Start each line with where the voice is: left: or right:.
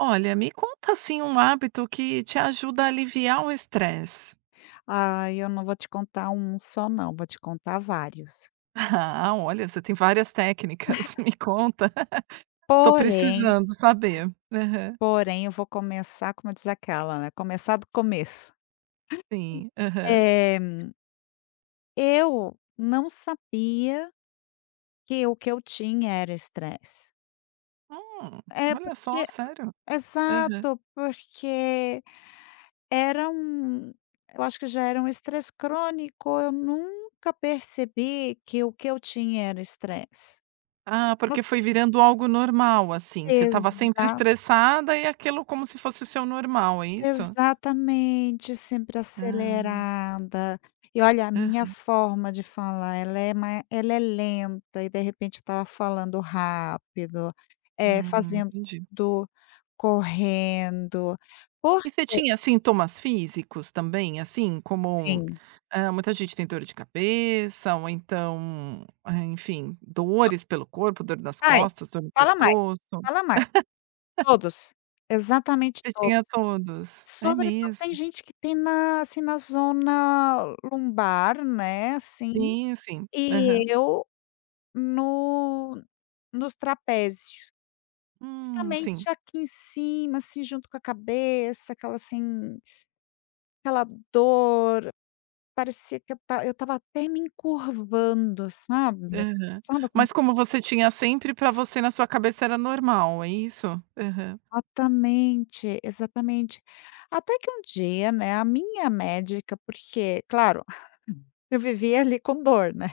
right: Olha, me conta, assim, um hábito que te ajuda a aliviar o estresse.
left: Ai, eu não vou te contar um só não, vou te contar vários.
right: Ah, olha, você tem várias técnicas. Me conta, tô
left: Porém
right: precisando saber. Aham.
left: porém eu vou começar, como diz aquela, né, começar do começo.
right: Sim, aham.
left: Eh eu não sabia que o que eu tinha era estresse.
right: Hum,
left: É,
right: olha só,
left: porque
right: sério? Aham.
left: exato. Porque era um eu acho que já era um estresse crônico, eu nunca percebi que o que eu tinha era estresse.
right: Ah,
left: Voc
right: porque foi virando algo normal, assim, você estava sempre
left: Exa
right: estressada e aquilo como se fosse o seu normal, é isso?
left: Exatamente, sempre
right: Ah.
left: acelerada. E, olha, a minha
right: Aham.
left: forma de falar ela é ma ela é lenta, e de repente eu estava falando rápido, eh,
right: Hum,
left: fazendo
right: entendi.
left: correndo, porque
right: E você tinha sintomas físicos também assim, como,
left: Sim.
right: hã, muita gente tem dor de cabeça ou então, eh, enfim,
left: To
right: dores pelo corpo, dor nas
left: Ai,
right: costas, dor no
left: fala mais,
right: pescoço?
left: fala mais. Todos! Exatamente
right: Você
left: todos.
right: tinha todos. É
left: Sobretudo
right: mesmo?
left: tem gente que tem na, assim, na zona lombar, né, assim,
right: Sim, sim. Aham.
left: e eu no nos trapézio.
right: Hum, sim.
left: Justamente aqui em cima, assim, junto com a cabeça, aquela, assim, aquela dor, parecia que eu estava eu estava até me encurvando, sabe.
right: Aham.
left: Sabe
right: Mas
left: aqueles
right: como você tinha sempre, pra você, na sua cabeça era normal, é isso? Aham.
left: Atamente, exatamente. Até que um dia, né, a minha médica porque, claro, eu vivia ali com dor, né.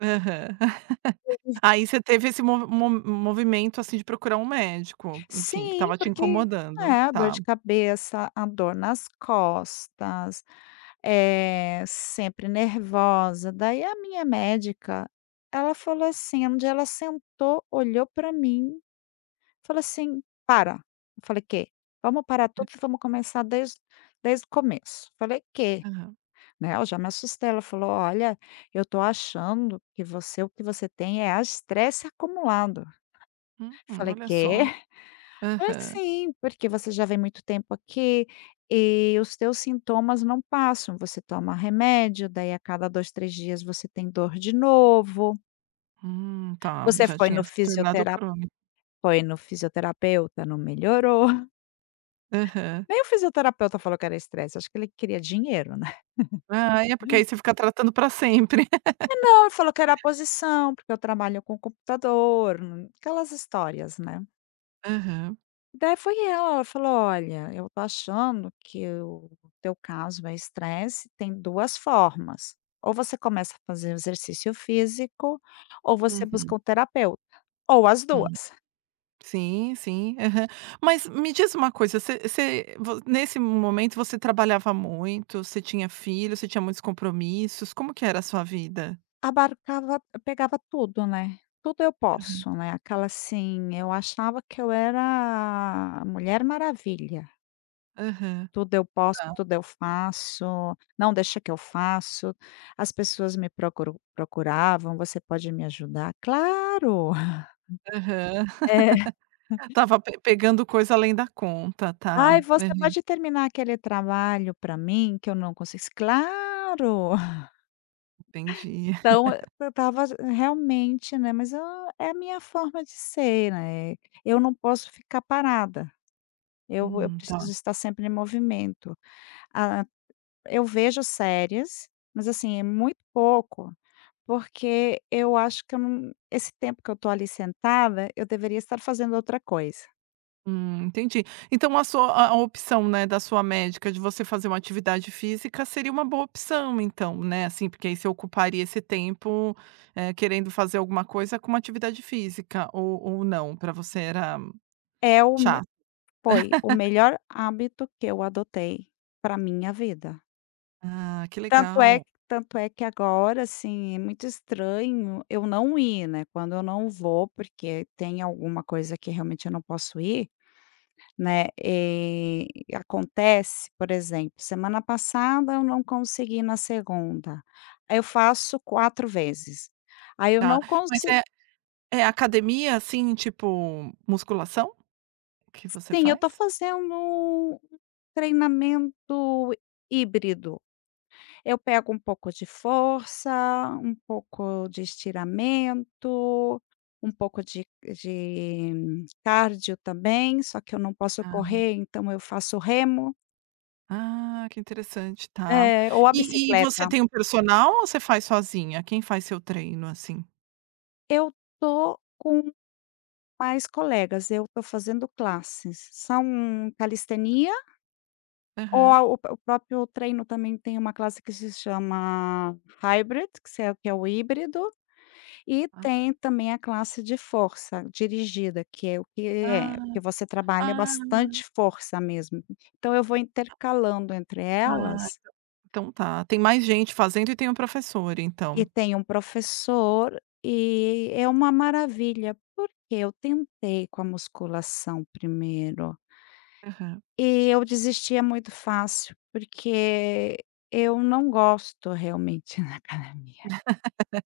right: Aham.
left: [unintelligible]
right: Aí você teve esse mo mo movimento, assim, de procurar um médico, enfim, que
left: Sim,
right: estava te
left: porque é,
right: incomodando.
left: a dor
right: Tá.
left: de cabeça, a dor nas costas, eh, sempre nervosa. Daí a minha médica, ela falou assim um dia ela sentou, olhou pra mim, falou assim: "Para". Eu falei: "Quê?". "Vamos parar tudo e vamos começar desde desde o começo". Falei: "Quê?",
right: Aham.
left: né, eu já me assustei. Ela falou: "Olha, eu tô achando que você o que você tem é a estresse acumulado".
right: Hum,
left: Falei:
right: olha
left: "Quê?".
right: só.
left: "Pois
right: Aham.
left: sim, porque você já vem muito tempo aqui e os teus sintomas não passam. Você toma remédio, daí a cada 2, 3 dias você tem dor de novo".
right: Hum, tá,
left: Você
right: já
left: foi no
right: tinha se tornado
left: fisiotera
right: croni
left: foi no fisioterapeuta, não melhorou.
right: Aham.
left: Nem o fisioterapeuta falou que era estresse, acho que ele queria dinheiro, né.
right: Ai, é porque aí você fica tratando para sempre.
left: Não, ele falou que era posição porque eu trabalho com computador, aquelas histórias, né.
right: Aham.
left: Daí foi ela, ela falou: "Olha, eu estou achando que o teu caso é estresse, tem 2 formas, ou você começa a fazer exercício físico, ou você busca
right: Uhum.
left: um terapeuta, ou as
right: Hum.
left: 2".
right: Sim sim, aham, mas me diz uma coisa, você você vo nesse momento você trabalhava muito, você tinha filho, você tinha muitos compromissos, como que era a sua vida?
left: Abarcava pegava tudo, né, tudo eu
right: Aham.
left: posso, né, aquela assim eu achava que eu era a mulher maravilha.
right: Aham,
left: Tudo eu posso,
right: ah.
left: tudo eu faço, não deixa que eu faço, as pessoas me procuram procuravam, "Você pode me ajudar? Claro."
right: Aham.
left: É.
right: Tava pe pegando coisa além da conta, tá,
left: "Ai você
right: aham.
left: pode terminar aquele trabalho para mim que eu não consi claro."
right: Entendi.
left: Então e eu estava realmente, né, mas, ah, é a minha forma de ser, né, eu não posso ficar parada. Eu eu
right: Hum, tá.
left: preciso estar sempre em movimento, ah, eu vejo séries, mas assim é muito pouco, porque eu acho que eu não, esse tempo que eu estou ali sentada eu deveria estar fazendo outra coisa.
right: Hum, entendi. Então, a sua a opção, né, da sua médica, de você fazer uma atividade física seria uma boa opção, então, né, assim, porque aí você ocuparia esse tempo, eh, querendo fazer alguma coisa com uma atividade física, ou ou não? Pra você era
left: É o meu
right: Chá.
left: Foi o melhor hábito que eu adotei pra minha vida.
right: Ah, que
left: Tanto é,
right: legal!
left: tanto é que agora, assim, é muito estranho eu não ir, né. Quando eu não vou, porque tem alguma coisa que realmente eu não posso ir, né. E acontece, por exemplo, semana passada, eu não consegui na segunda, aí eu faço 4 vezes, aí eu
right: Tá.
left: não
right: Mas
left: consi
right: é é academia, assim, tipo musculação? Que você
left: Sim, eu tô
right: faz?
left: fazendo um treinamento híbrido. Eu pego um pouco de força, um pouco de estiramento, um pouco de de cárdio também, só que eu não posso
right: Ah.
left: correr, então, eu faço remo.
right: Ah, que interessante, tá.
left: É, ou a
right: E e você
left: bicicleta.
right: tem um personal ou você faz sozinha? Quem faz seu treino assim?
left: Eu tô com pais colegas. Eu tô fazendo classes, são calistenia ou
right: Aham.
left: a o o próprio treino também tem uma classe que se chama hybrid, que se é que é o híbrido, e
right: Ah.
left: tem também a classe de força dirigida, que é o que é
right: Ah,
left: que você trabalha
right: ah.
left: bastante força mesmo. Então eu vou intercalando entre
right: Ah, então
left: elas
right: então, tá. Tem mais gente fazendo, e tem o professor
left: E
right: então.
left: tem um professor, e é uma maravilha. Porque eu tentei com a musculação primeiro
right: Aham.
left: e eu desistia muito fácil, porque eu não gosto, realmente, da academia.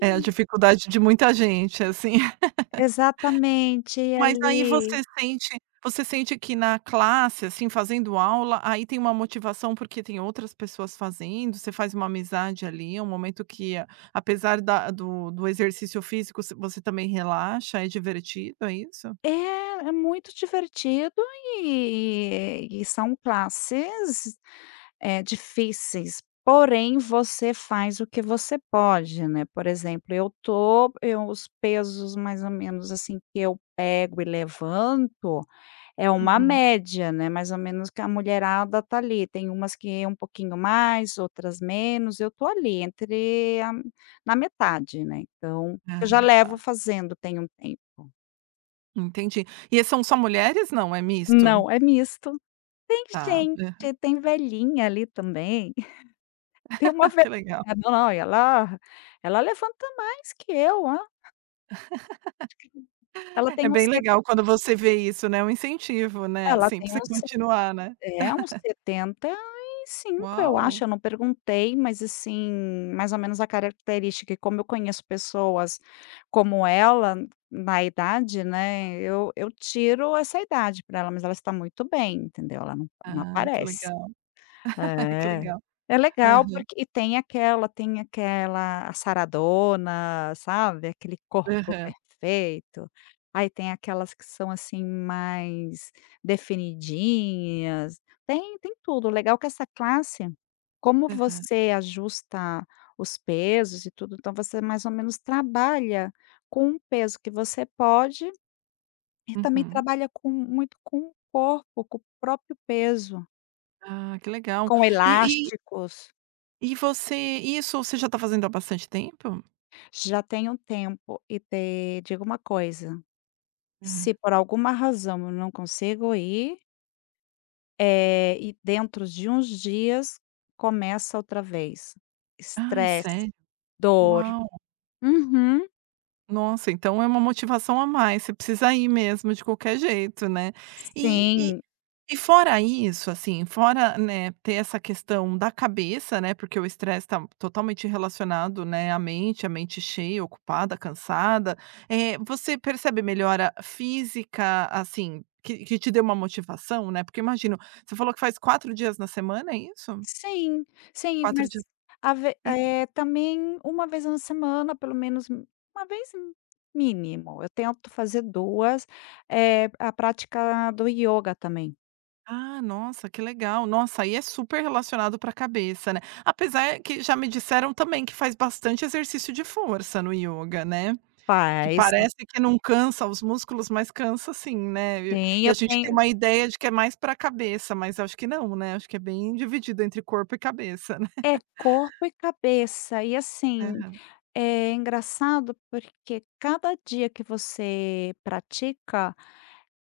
right: É a dificuldade de muita gente assim.
left: Exatamente e
right: Mas aí
left: ali.
right: você sente você sente que na classe, assim, fazendo aula, aí tem uma motivação porque tem outras pessoas fazendo, você faz uma amizade ali, um momento que apesar da do do exercício físico, você você também relaxa. É divertido, é isso?
left: É, é muito divertido e e são classes, eh, difíceis, porém você faz o que você pode, né. Por exemplo, eu tô eu os pesos, mais ou menos assim, que eu pego e levanto, é uma
right: Uhum.
left: média, né, mais ou menos que a mulherada tá ali. Tem umas que um pouquinho mais, outras menos, eu tô ali, entre a na metade, né. Então,
right: Ah,
left: eu já
right: tá.
left: levo fazendo tem um tempo.
right: Entendi. E são só mulheres? Não, é misto?
left: Não, é misto. Tem
right: Tá.
left: gente
right: Aham.
left: tem velhinha ali, também. Tem uma vel
right: Que legal.
left: [unintelligible] lá, ela levanta mais que eu, lá. Ela
right: É
left: tem uns
right: bem
left: se
right: legal quando você vê isso, né. Um incentivo, né,
left: Ela
right: assim, para
left: tem
right: você
left: uns se
right: continuar, né.
left: é uns 75, eu
right: Uau!
left: acho. Eu não perguntei. Mas assim, mais ou menos a característica, e como eu conheço pessoas como ela, n na idade, né, eu eu tiro essa idade pra ela, mas ela está muito bem, entendeu, ela não não
right: Ah, que
left: aparece.
right: legal! Que
left: É.
right: legal!
left: É legal
right: Aham.
left: porque e tem aquela tem aquela a saradona, sabe, aquele corpo
right: Aham.
left: perfeito. Aí, tem aquelas que são, assim, mais definidinhas. Tem tem tudo. O legal que essa classe como
right: Aham.
left: você ajusta os pesos e tudo, então, você mais ou menos trabalha com o peso que você pode, e também
right: Uhum.
left: trabalha com muito com o corpo, com o próprio peso.
right: Ah, que legal.
left: Com
right: E, e
left: elásticos.
right: e você isso você já tá fazendo há bastante tempo?
left: Já tem um tempo e te digo uma coisa, se
right: Hã.
left: por alguma razão eu não consigo ir eh, e dentro de uns dias, começa outra vez.
right: Ai,
left: Estresse,
right: sério?
left: dor.
right: Uau!
left: Uhum.
right: Nossa, então, é uma motivação a mais. Você precisa ir mesmo de qualquer jeito, né. E e
left: Sim.
right: e fora isso, assim, fora, né, ter essa questão da cabeça, né, porque o estresse tá totalmente relacionado, né, à mente, a mente cheia, ocupada, cansada. Eh, você percebe melhora física assim, que que te deu uma motivação, né, porque imagino você falou que faz 4 dias na semana, é isso?
left: Sim, sim.
right: 4 dias
left: Mas, ave
right: e
left: eh, também uma vez na semana, pelo menos um uma vez, mínimo, eu tento fazer 2, eh, a prática do ioga também.
right: Ah, nossa, que legal! Nossa. Aí, é super relacionado pra cabeça, né. Apesar que já me disseram também que faz bastante exercício de força no ioga, né. Que
left: Faz
right: parece que não cansa os músculos, mas cansa sim, né. E e
left: Sim,
right: e a
left: eu
right: gente tem
left: tenho.
right: uma ideia de que é mais pra cabeça, mas acho que não, né, acho que é bem dividido entre corpo e cabeça, né.
left: É corpo e cabeça, e assim,
right: Aham.
left: é engraçado porque cada dia que você pratica,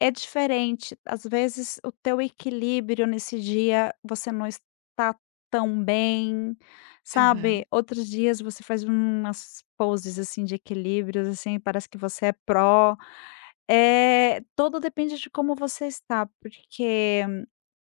left: é diferente, às vezes, o teu equilíbrio nesse dia você não está tão bem, sabe?
right: Aham.
left: Outros dias, você faz umas poses, assim, de equilíbrios assim, parece que você é pro. É, todo depende de como você está, porque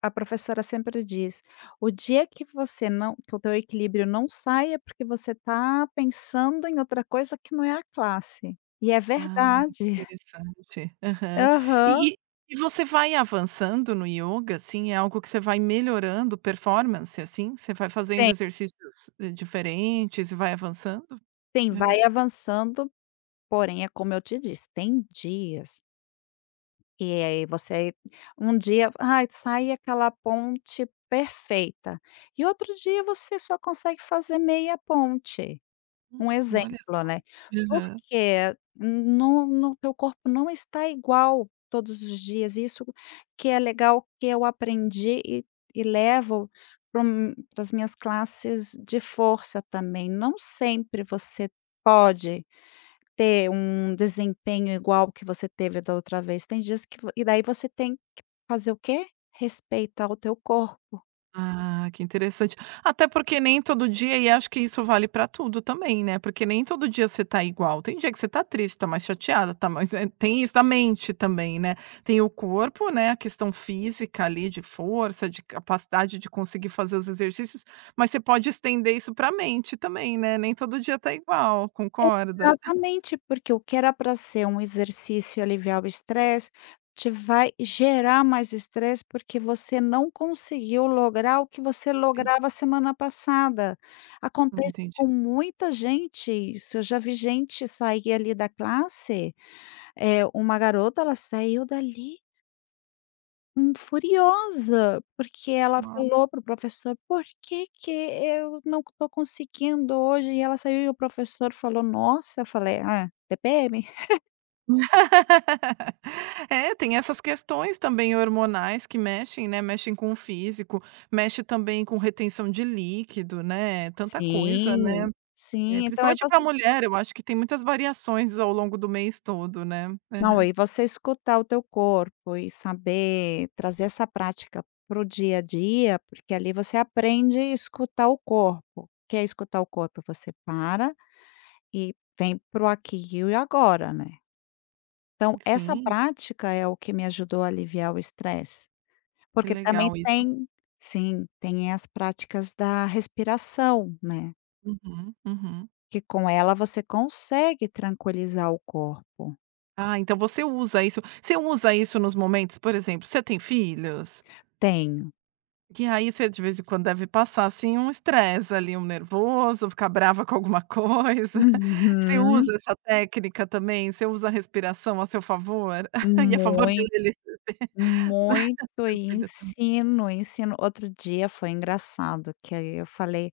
left: a professora sempre diz: "O dia que você não que o teu equilíbrio não saia, porque você tá pensando em outra coisa que não é a classe". E é
right: Ah,
left: verdade.
right: interessante. Aham.
left: Aham.
right: E e e você vai avançando no ioga, assim, é algo que você vai melhorando performance, assim? Você vai fazendo
left: Sim.
right: exercícios diferentes e vai avançando?
left: Sim,
right: Aham.
left: vai avançando, porém, é como eu te disse, tem dias e aí você um dia aí, sai aquela ponte perfeita e outro dia você só consegue fazer meia ponte. Um
right: Hum. Olha
left: exemplo,
right: só.
left: né,
right: Aham.
left: porque no no teu corpo não está igual todos os dias, e isso que é legal, que eu aprendi, e e levo para um para as minhas classes de força também. Não sempre você pode ter um desempenho igual ao que você teve da outra vez, tem dias que vo e daí você tem que fazer o quê? Respeitar o teu corpo.
right: Ah, que interessante. Até porque nem todo dia, e acho que isso vale pra tudo também, né, porque nem todo dia você tá igual. Tem dia que você tá triste, tá mais chateada, tá mais tem isso da mente também, né. Tem o corpo, né, a questão física ali de força, de capacidade de conseguir fazer os exercícios, mas você pode estender isso pra mente também, né, nem todo dia tá igual. Concorda?
left: Exatamente. Porque o que era pra ser um exercício e aliviar o estresse, te vai gerar mais estresse, porque você não conseguiu lograr o que você
right: Sim.
left: lograva a semana passada.
right: Hum,
left: Acontece
right: entendi.
left: com muita gente isso, eu já vi gente sair ali da classe, eh, uma garota, ela saiu dali hum, furiosa, porque ela
right: Na
left: falou para o professor: "Por que que eu não tô conseguindo hoje?", e ela saiu. E o professor falou: "Nossa". Eu falei: "Ah, TPM".
right: É, tem essas questões também hormonais, que mexem, né, mexem com o físico, mexe também com retenção de líquido, né, tanta coisa, né.
left: Sim,
right: Eh,
left: sim. Então é
right: principalmente
left: voc
right: pra mulher eu acho que tem muitas variações ao longo do mês todo, né.
left: Não,
right: Aham.
left: e você escutar o teu corpo e saber trazer essa prática para o dia a dia, porque ali você aprende escutar o corpo. O que é escutar o corpo? Você para, e vem para o aqui e o agora, né. Então essa
right: Sim.
left: prática é o que me ajudou a aliviar o estresse.
right: Que
left: Porque também
right: legal isso.
left: tem sim, tem as práticas da respiração, né.
right: Uhum, uhum.
left: Que com ela você consegue tranquilizar o corpo.
right: Ah, então você usa isso você usa isso nos momentos, por exemplo, você tem filhos?
left: Tenho.
right: Que aí você de vez em quando deve passar, assim, um estresse ali, um nervoso, ficar brava com alguma coisa. Você
left: Uhum.
right: usa essa técnica também, você usa a respiração a seu favor? E a favor
left: Muito,
right: dele.
left: muito
right: Seu
left: e
right: filho também.
left: ensino, ensino. Outro dia foi engraçado, que aí eu falei: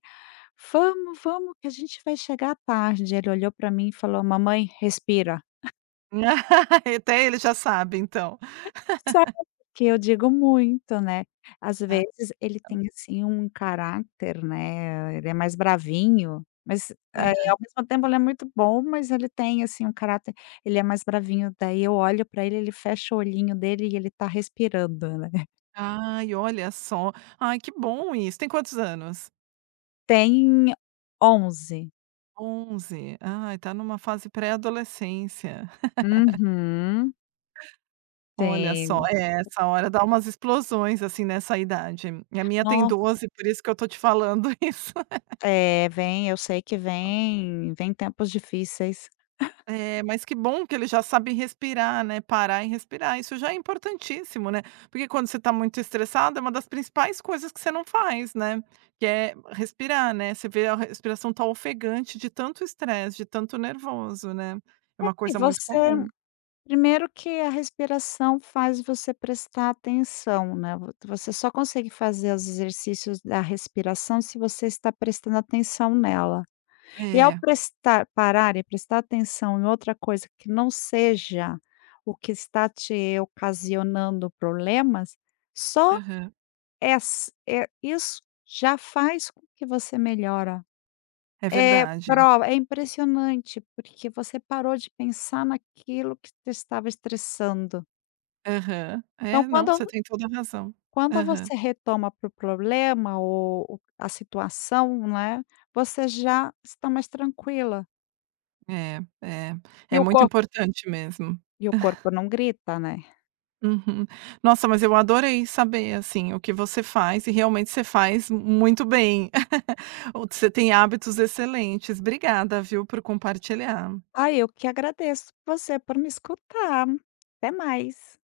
left: "Vamos, vamos que a gente vai chegar tarde". Ele olhou pra mim e falou: "Mamãe, respira".
right: Até ele já sabe então.
left: [unintelligible] que eu digo muito, né. Às
right: Ah.
left: vezes ele tem, assim, um caráter, né, ele é mais bravinho, mas, eh,
right: Aham.
left: ao mesmo tempo ele é muito bom, mas ele tem, assim, um caráter ele é mais bravinho, daí eu olho pra ele ele fecha o olhinho dele, e ele tá respirando, né.
right: Ai, olha só. Ai, que bom isso, tem quantos anos?
left: Tem 11.
right: 11, ah, tá em numa fase pré-adolescência.
left: Uhum.
right: Olha só,
left: Tem.
right: é essa hora dá umas explosões assim nessa idade, e a minha tem
left: Nossa.
right: 12. Por isso que eu tô te falando isso.
left: É, vem, eu sei que
right: [unintelligible]
left: vêm, vêm tempos difíceis.
right: É, mas que bom que ele já sabe respirar, né, parar e respirar. Isso já é importantíssimo, né. Porque quando você tá muito estressado é uma das principais coisas que você não faz, né, que é respirar, né. Você vê a respiração tá ofegante de tanto estresse, de tanto nervoso, né, é uma
left: É
right: coisa muito
left: você
right: comum.
left: Primeiro que a respiração faz você prestar atenção, né, vo você só consegue fazer os exercícios da respiração se você está prestando atenção nela. E ao
right: É.
left: prestar parar e prestar atenção em outra coisa que não seja o que está te ocasionando problemas, só,
right: Aham.
left: eh, ass isso já faz com que você melhora.
right: É
left: É,
right: verdade.
left: prova, é impressionante porque você parou de pensar naquilo que te estava estressando.
right: Aham.
left: Então
right: É, não,
left: quando
right: você tem toda a razão.
left: Quando
right: Aham.
left: você retoma para o problema o o a situação, né, você já está mais tranquila.
right: É, é.
left: E
right: É
left: o
right: muito
left: corp
right: importante mesmo.
left: E o corpo não grita, né.
right: Uhum. Nossa, mas eu adorei saber, assim, o que você faz e realmente você faz muito bem. O você tem hábitos excelentes. Obrigada, viu, por compartilhar.
left: Ai, eu que agradeço você por me escutar. Até mais.